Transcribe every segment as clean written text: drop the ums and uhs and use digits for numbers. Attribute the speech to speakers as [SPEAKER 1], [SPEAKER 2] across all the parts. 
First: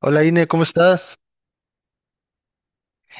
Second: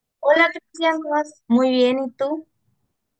[SPEAKER 1] Hola Ine,
[SPEAKER 2] Hola
[SPEAKER 1] ¿cómo
[SPEAKER 2] Cristian, ¿cómo
[SPEAKER 1] estás?
[SPEAKER 2] vas? Muy bien, ¿y tú?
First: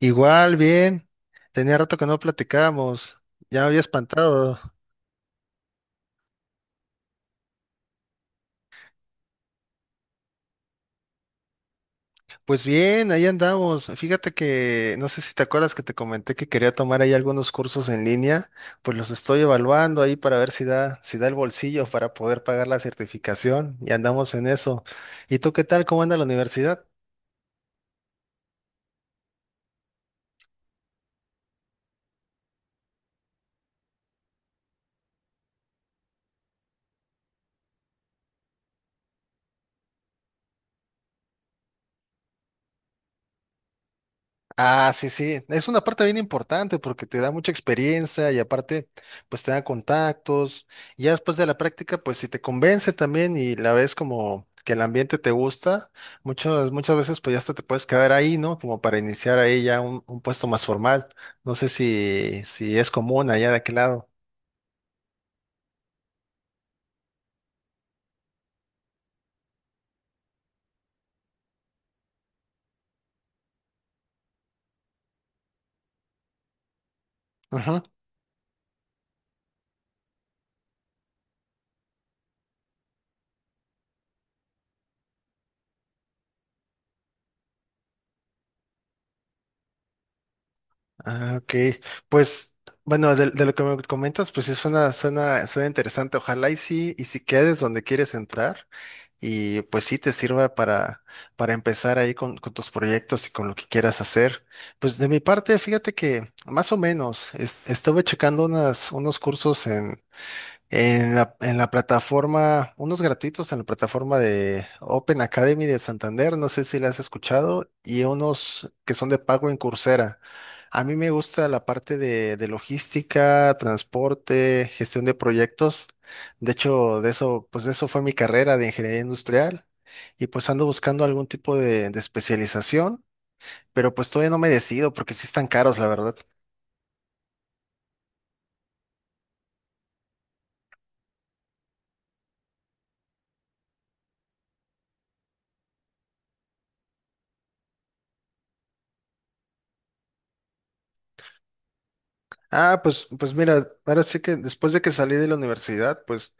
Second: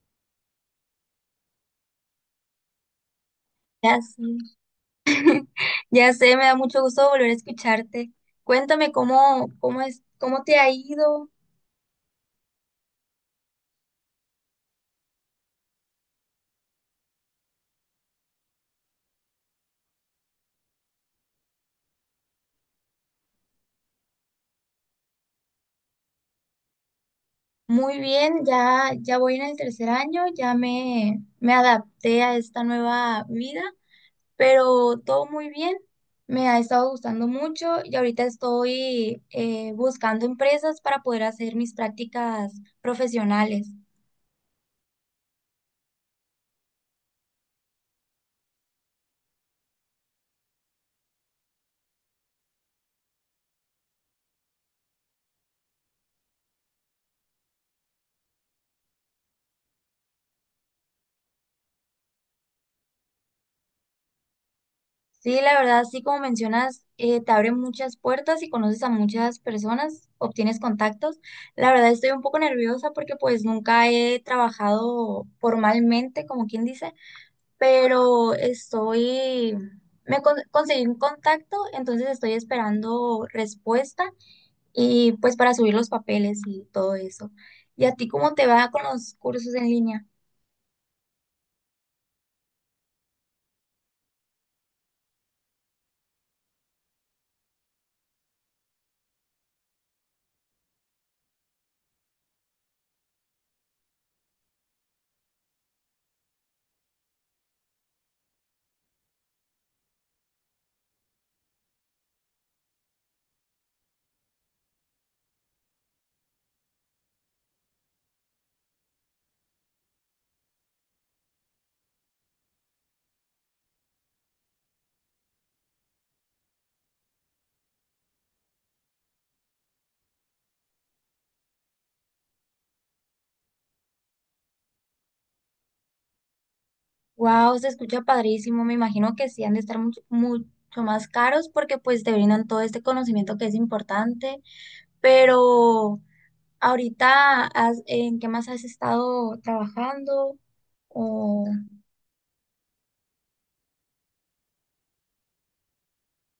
[SPEAKER 1] Igual, bien. Tenía rato que no platicábamos. Ya me había
[SPEAKER 2] Ya sé,
[SPEAKER 1] espantado.
[SPEAKER 2] ya sé, me da mucho gusto volver a escucharte. Cuéntame cómo es, cómo te ha ido.
[SPEAKER 1] Pues bien, ahí andamos. Fíjate que no sé si te acuerdas que te comenté que quería tomar ahí algunos cursos en línea. Pues los estoy evaluando ahí para ver si da el bolsillo para poder pagar la certificación. Y andamos en eso. ¿Y tú qué tal? ¿Cómo anda la universidad?
[SPEAKER 2] Muy bien, ya voy en el tercer año, me adapté a esta nueva vida, pero todo muy bien. Me ha estado gustando mucho y ahorita estoy buscando empresas para poder hacer mis prácticas profesionales.
[SPEAKER 1] Ah, sí, sí. Es una parte bien importante porque te da mucha experiencia y aparte, pues te da contactos. Y ya después de la práctica, pues si te convence también y la ves como que el ambiente te gusta, muchas, muchas veces pues ya hasta te puedes quedar ahí, ¿no? Como para iniciar ahí ya un puesto más formal. No sé si es común allá de aquel lado.
[SPEAKER 2] Sí, la verdad, sí, como mencionas, te abre muchas puertas y conoces a muchas personas, obtienes contactos. La verdad, estoy un poco nerviosa porque pues nunca he trabajado formalmente, como quien dice, pero estoy, conseguí un contacto, entonces estoy esperando respuesta y pues para subir los papeles y todo eso. ¿Y a ti cómo te va con los cursos en línea?
[SPEAKER 1] Ah, ok. Pues, bueno, de lo que me comentas, pues sí suena interesante. Ojalá y sí, y si quedes donde quieres entrar, y pues sí te sirva para empezar ahí con tus proyectos y con lo que quieras hacer. Pues de mi parte, fíjate que más o menos, estuve checando unos cursos en la plataforma, unos gratuitos en la plataforma de Open Academy de Santander, no sé si la has escuchado, y unos que son de pago en Coursera. A mí me gusta la parte de logística, transporte, gestión de proyectos. De hecho, de eso fue mi carrera de ingeniería industrial, y pues ando buscando algún tipo de especialización, pero pues todavía no me decido porque sí están caros, la verdad.
[SPEAKER 2] Wow, se escucha padrísimo. Me imagino que sí han de estar mucho, mucho más caros porque pues te brindan todo este conocimiento que es importante. Pero ahorita, ¿en qué más has estado trabajando? O
[SPEAKER 1] Ah, pues mira, ahora sí que después de que salí de la universidad, pues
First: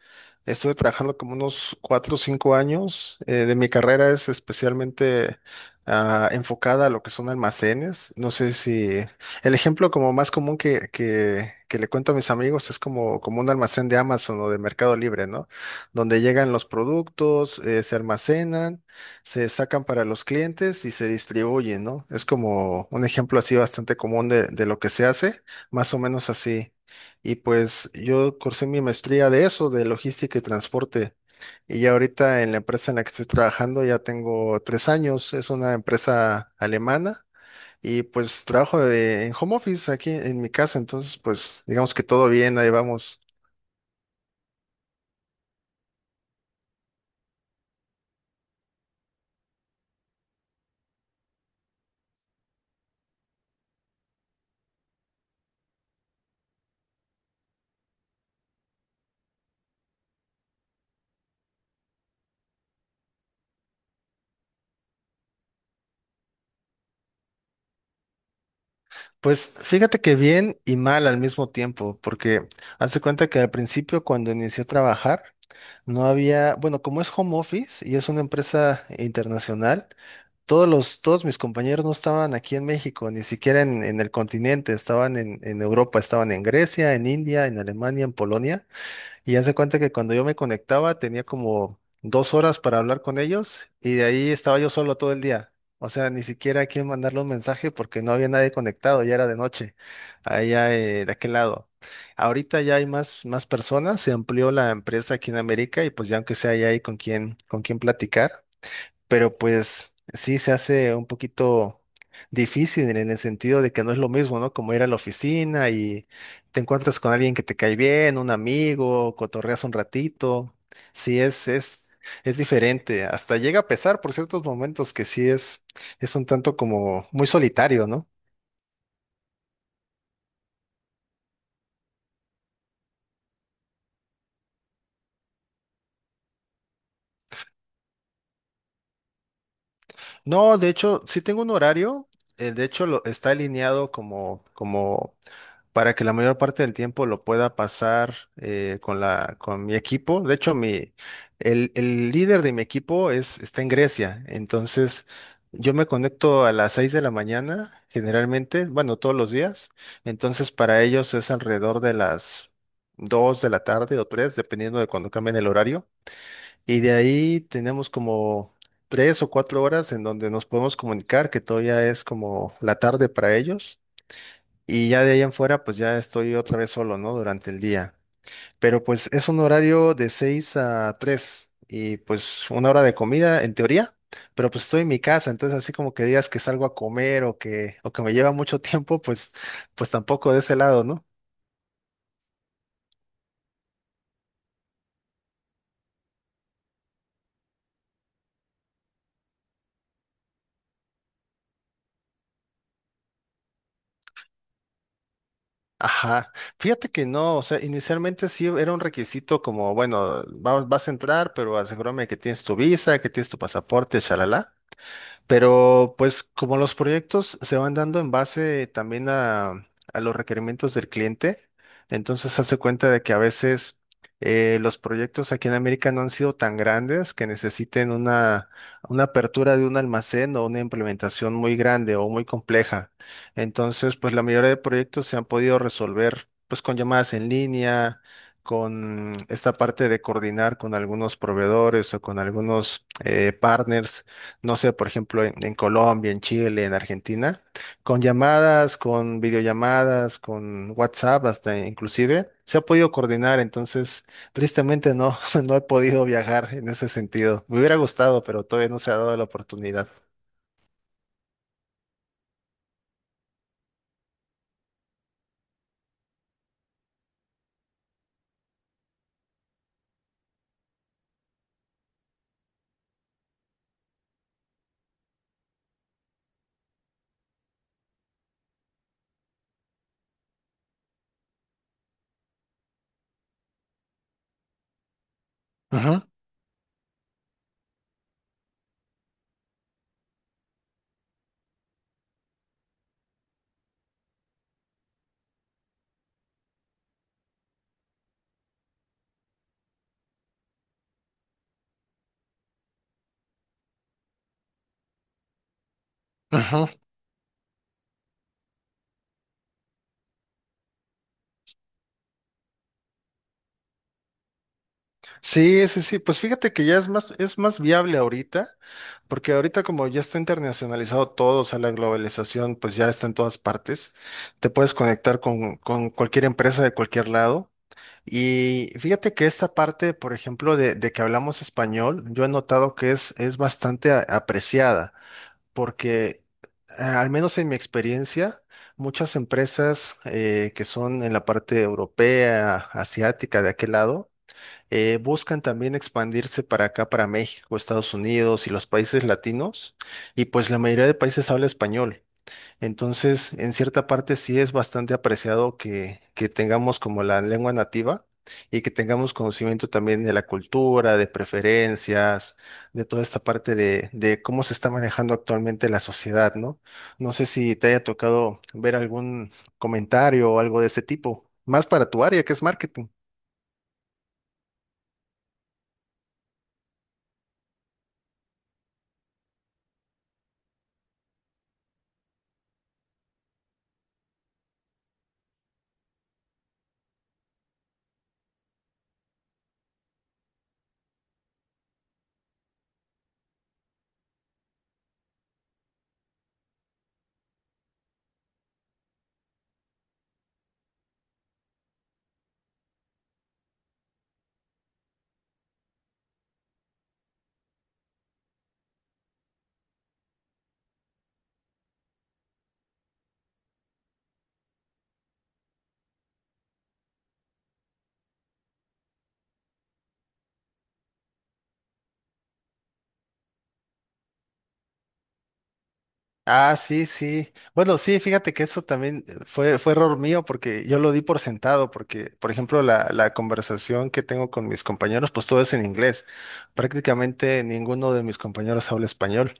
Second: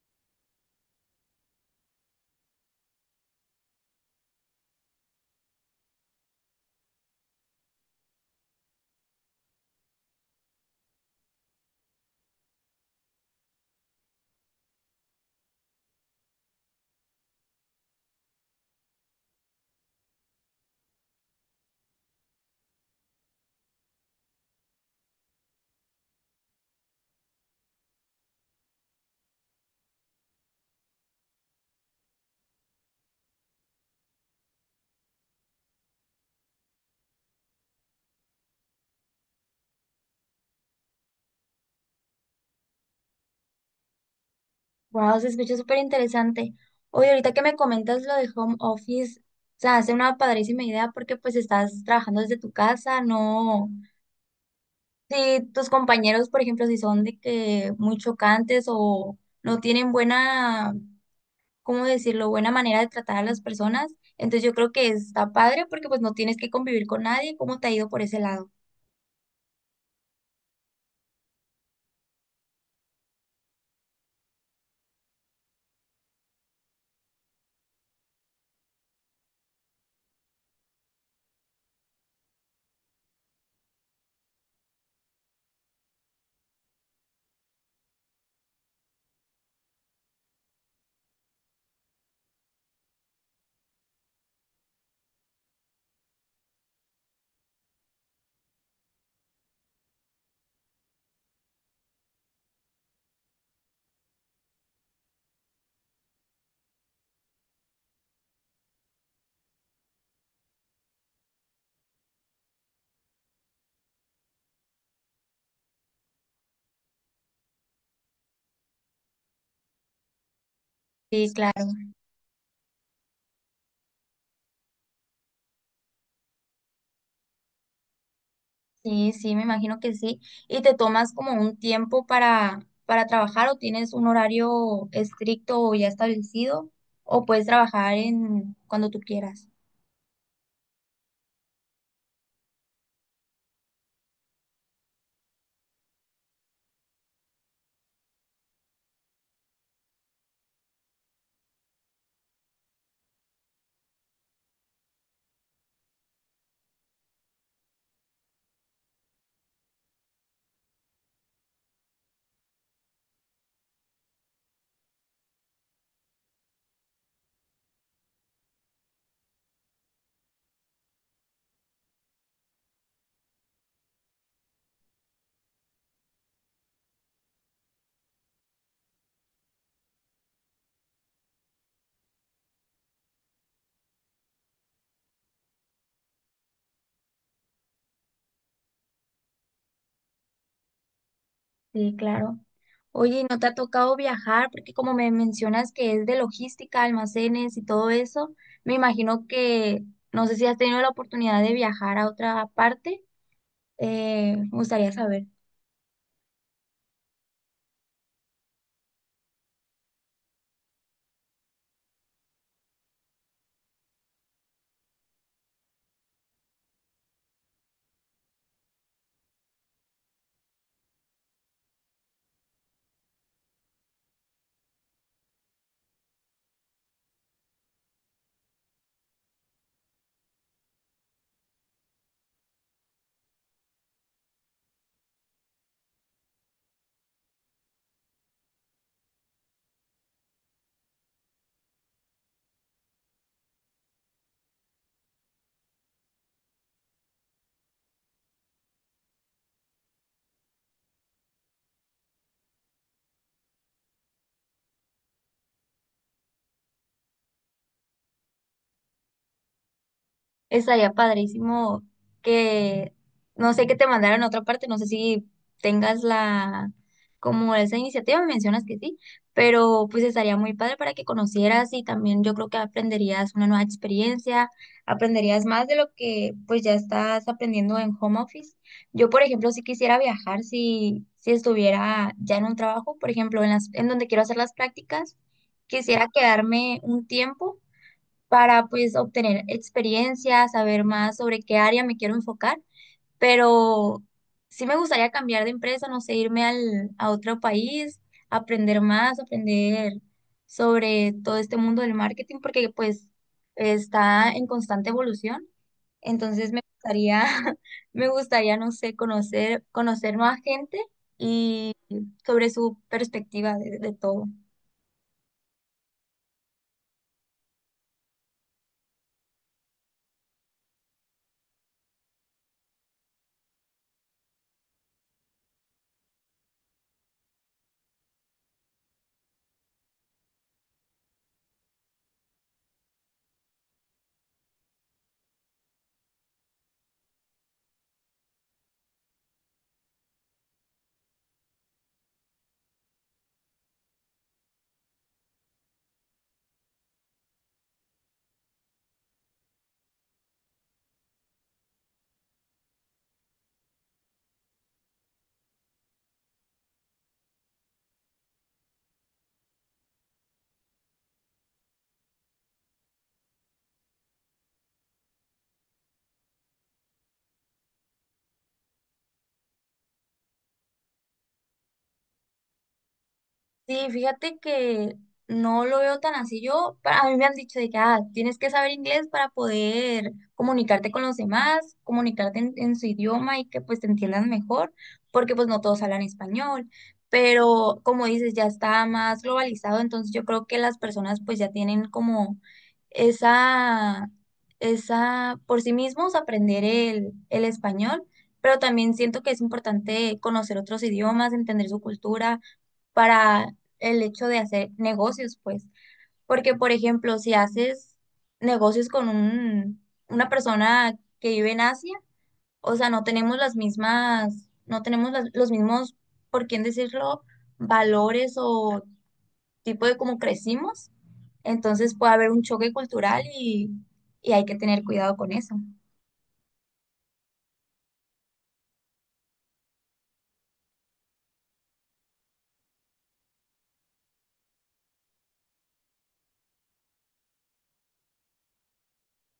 [SPEAKER 1] estuve trabajando como unos 4 o 5 años. De mi carrera es especialmente enfocada a lo que son almacenes. No sé si el ejemplo como más común que le cuento a mis amigos es como un almacén de Amazon o de Mercado Libre, ¿no? Donde llegan los productos, se almacenan, se sacan para los clientes y se distribuyen, ¿no? Es como un ejemplo así bastante común de lo que se hace. Más o menos así. Y pues yo cursé mi maestría de eso, de logística y transporte. Y ya ahorita en la empresa en la que estoy trabajando ya tengo 3 años. Es una empresa alemana y pues trabajo en home office aquí en mi casa. Entonces pues digamos que todo bien, ahí vamos.
[SPEAKER 2] wow, se escucha súper interesante. Oye, ahorita que me comentas lo de home office, se hace una padrísima idea porque pues estás trabajando desde tu casa, no. Si tus compañeros, por ejemplo, si son de que muy chocantes o no tienen buena ¿cómo decirlo?, buena manera de tratar a las personas. Entonces yo creo que está padre porque pues no tienes que convivir con nadie. ¿Cómo te ha ido por ese lado?
[SPEAKER 1] Pues fíjate que bien y mal al mismo tiempo, porque hace cuenta que al principio cuando inicié a trabajar no había, bueno, como es home office y es una empresa internacional, todos mis compañeros no estaban aquí en México, ni siquiera en el continente, estaban en Europa, estaban en Grecia, en India, en Alemania, en Polonia, y hace cuenta que cuando yo me conectaba tenía como 2 horas para hablar con ellos, y de ahí estaba yo solo todo el día. O sea, ni siquiera a quién mandarle un mensaje porque no había nadie conectado, ya era de noche, allá de aquel lado. Ahorita ya hay más personas, se amplió la empresa aquí en América y pues ya aunque sea ya hay con quién platicar, pero pues sí se hace un poquito difícil en el sentido de que no es lo mismo, ¿no? Como ir a la oficina y te encuentras con alguien que te cae bien, un amigo, cotorreas un ratito. Sí,
[SPEAKER 2] Sí,
[SPEAKER 1] es,
[SPEAKER 2] claro.
[SPEAKER 1] es, es diferente. Hasta llega a pesar por ciertos momentos que sí es un tanto como muy solitario, ¿no?
[SPEAKER 2] Sí, sí, me imagino que sí. ¿Y te tomas como un tiempo para trabajar o tienes un horario estricto o ya establecido o puedes trabajar en cuando tú quieras?
[SPEAKER 1] No, de hecho, sí tengo un horario. De hecho, está alineado como para que la mayor parte del tiempo lo pueda pasar con mi equipo. De hecho, el líder de mi equipo está en Grecia. Entonces, yo me conecto a las 6 de la mañana, generalmente, bueno, todos los días. Entonces, para ellos es alrededor de las 2 de la tarde o 3, dependiendo de cuando cambien el horario. Y de ahí tenemos como 3 o 4 horas en donde nos podemos comunicar, que todavía es como la tarde para ellos, y ya de ahí en fuera, pues ya estoy otra vez solo, ¿no? Durante el día. Pero pues es un horario de 6 a 3 y pues una hora de comida en teoría, pero pues estoy en mi casa, entonces así como que digas que salgo a comer o que, me lleva mucho tiempo, pues, pues tampoco de ese lado, ¿no?
[SPEAKER 2] Sí, claro. Oye, ¿y ¿no te ha tocado viajar? Porque como me mencionas que es de logística, almacenes y todo eso, me imagino que no sé si has tenido la oportunidad de viajar a otra parte. Me gustaría saber.
[SPEAKER 1] Ajá, fíjate que no, o sea, inicialmente sí era un requisito como, bueno, vas a entrar, pero asegúrame que tienes tu visa, que tienes tu pasaporte, shalala. Pero pues como los proyectos se van dando en base también a los requerimientos del cliente, entonces hace cuenta de que a veces los proyectos aquí en América no han sido tan grandes que necesiten una apertura de un almacén o una implementación muy grande o muy compleja. Entonces, pues la mayoría de proyectos se han podido resolver pues con llamadas en línea, con esta parte de coordinar con algunos proveedores o con algunos partners, no sé, por ejemplo, en Colombia, en Chile, en Argentina, con llamadas, con videollamadas, con WhatsApp, hasta inclusive, se ha podido coordinar, entonces, tristemente no, no he podido viajar en ese sentido. Me hubiera gustado, pero todavía no se ha dado la oportunidad.
[SPEAKER 2] Estaría padrísimo que, no sé, que te mandaran a otra parte, no sé si tengas la, como esa iniciativa, me mencionas que sí, pero pues estaría muy padre para que conocieras y también yo creo que aprenderías una nueva experiencia, aprenderías más de lo que pues ya estás aprendiendo en home office. Yo, por ejemplo, si quisiera viajar, si estuviera ya en un trabajo, por ejemplo, en donde quiero hacer las prácticas,
[SPEAKER 1] Ujú,
[SPEAKER 2] quisiera quedarme un tiempo para pues obtener experiencia, saber más sobre qué área me quiero enfocar, pero sí me gustaría cambiar de empresa, no sé, a otro país, aprender más, aprender sobre todo este mundo del marketing, porque pues está en constante evolución, entonces me
[SPEAKER 1] ujú.
[SPEAKER 2] gustaría, me gustaría, no sé, conocer más gente y sobre su perspectiva de todo.
[SPEAKER 1] Sí, sí, sí, pues fíjate que ya es más viable ahorita, porque ahorita como ya está internacionalizado todo, o sea, la globalización pues ya está en todas partes, te puedes conectar con cualquier empresa de cualquier lado. Y fíjate que esta parte, por ejemplo, de que hablamos español, yo he notado que es bastante apreciada, porque al menos en mi experiencia, muchas empresas que son en la parte europea, asiática, de aquel lado, buscan también expandirse para acá, para México, Estados Unidos y los países latinos, y pues la mayoría de países habla español. Entonces, en cierta parte sí es bastante apreciado que tengamos como la lengua nativa y que tengamos conocimiento también de la cultura, de preferencias, de toda esta parte de cómo se está manejando actualmente la sociedad, ¿no? No sé si te haya tocado ver algún comentario o algo de ese tipo, más para tu área que es marketing.
[SPEAKER 2] Sí, fíjate que no lo veo tan así. Yo, a mí me han dicho de que ah, tienes que saber inglés para poder comunicarte con los demás, comunicarte en su idioma y que pues te entiendan mejor, porque pues no todos hablan español. Pero como dices, ya está más globalizado, entonces yo creo que las personas pues ya tienen como esa, esa, por sí mismos aprender el español, pero también siento que es importante conocer otros idiomas, entender su cultura para el hecho de hacer negocios, pues. Porque, por ejemplo, si haces negocios con una persona que vive en Asia, o sea, no tenemos las mismas, no tenemos los mismos, por quién decirlo, valores o tipo de cómo crecimos. Entonces puede haber un choque cultural y hay que tener cuidado con eso.
[SPEAKER 1] Ah, sí, sí. Bueno, sí, fíjate que eso también fue error mío porque yo lo di por sentado, porque, por ejemplo, la conversación que tengo con mis compañeros, pues todo es en inglés. Prácticamente ninguno de mis compañeros habla español.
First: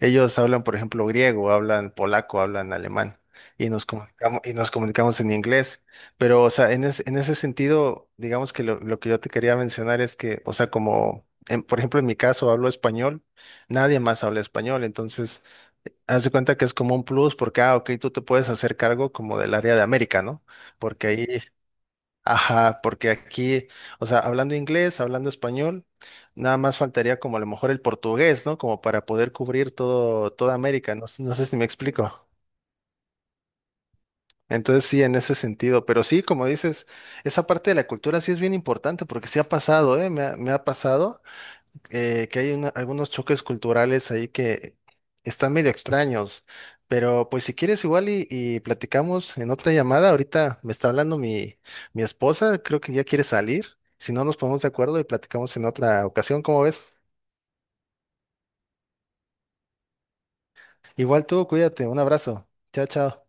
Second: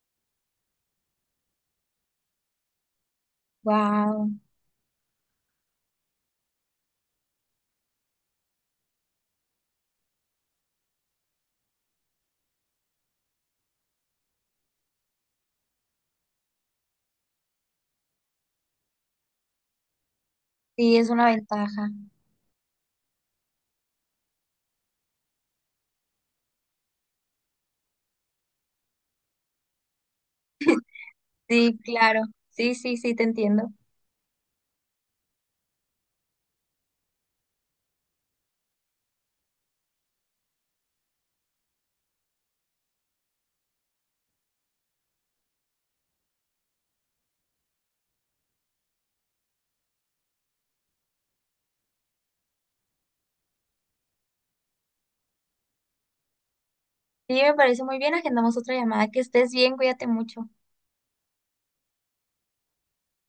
[SPEAKER 1] Ellos hablan, por ejemplo, griego, hablan polaco, hablan alemán, y nos
[SPEAKER 2] Wow,
[SPEAKER 1] comunicamos, y nos comunicamos en inglés. Pero, o sea, en ese sentido, digamos que lo que yo te quería mencionar es que, o sea, como, por ejemplo, en mi caso hablo español, nadie más habla español, entonces. Haz de cuenta que es como un plus porque, ah, ok, tú te puedes hacer cargo como del área de América, ¿no?
[SPEAKER 2] sí,
[SPEAKER 1] Porque
[SPEAKER 2] es una
[SPEAKER 1] ahí,
[SPEAKER 2] ventaja.
[SPEAKER 1] ajá, porque aquí, o sea, hablando inglés, hablando español, nada más faltaría como a lo mejor el portugués, ¿no? Como para poder cubrir todo, toda América, no, no sé si me
[SPEAKER 2] Sí, claro.
[SPEAKER 1] explico.
[SPEAKER 2] Sí, sí, sí, te entiendo.
[SPEAKER 1] Entonces sí, en ese sentido, pero sí, como dices, esa parte de la cultura sí es bien importante porque sí ha pasado, ¿eh? Me ha pasado que hay algunos choques culturales ahí que están medio extraños, pero pues si quieres igual y platicamos en otra llamada, ahorita me está hablando mi esposa, creo que ya quiere salir, si no nos ponemos de acuerdo y platicamos en otra ocasión, ¿cómo ves?
[SPEAKER 2] Sí, me parece muy bien. Agendamos otra llamada. Que estés bien, cuídate mucho.
[SPEAKER 1] Igual tú, cuídate, un abrazo, chao, chao.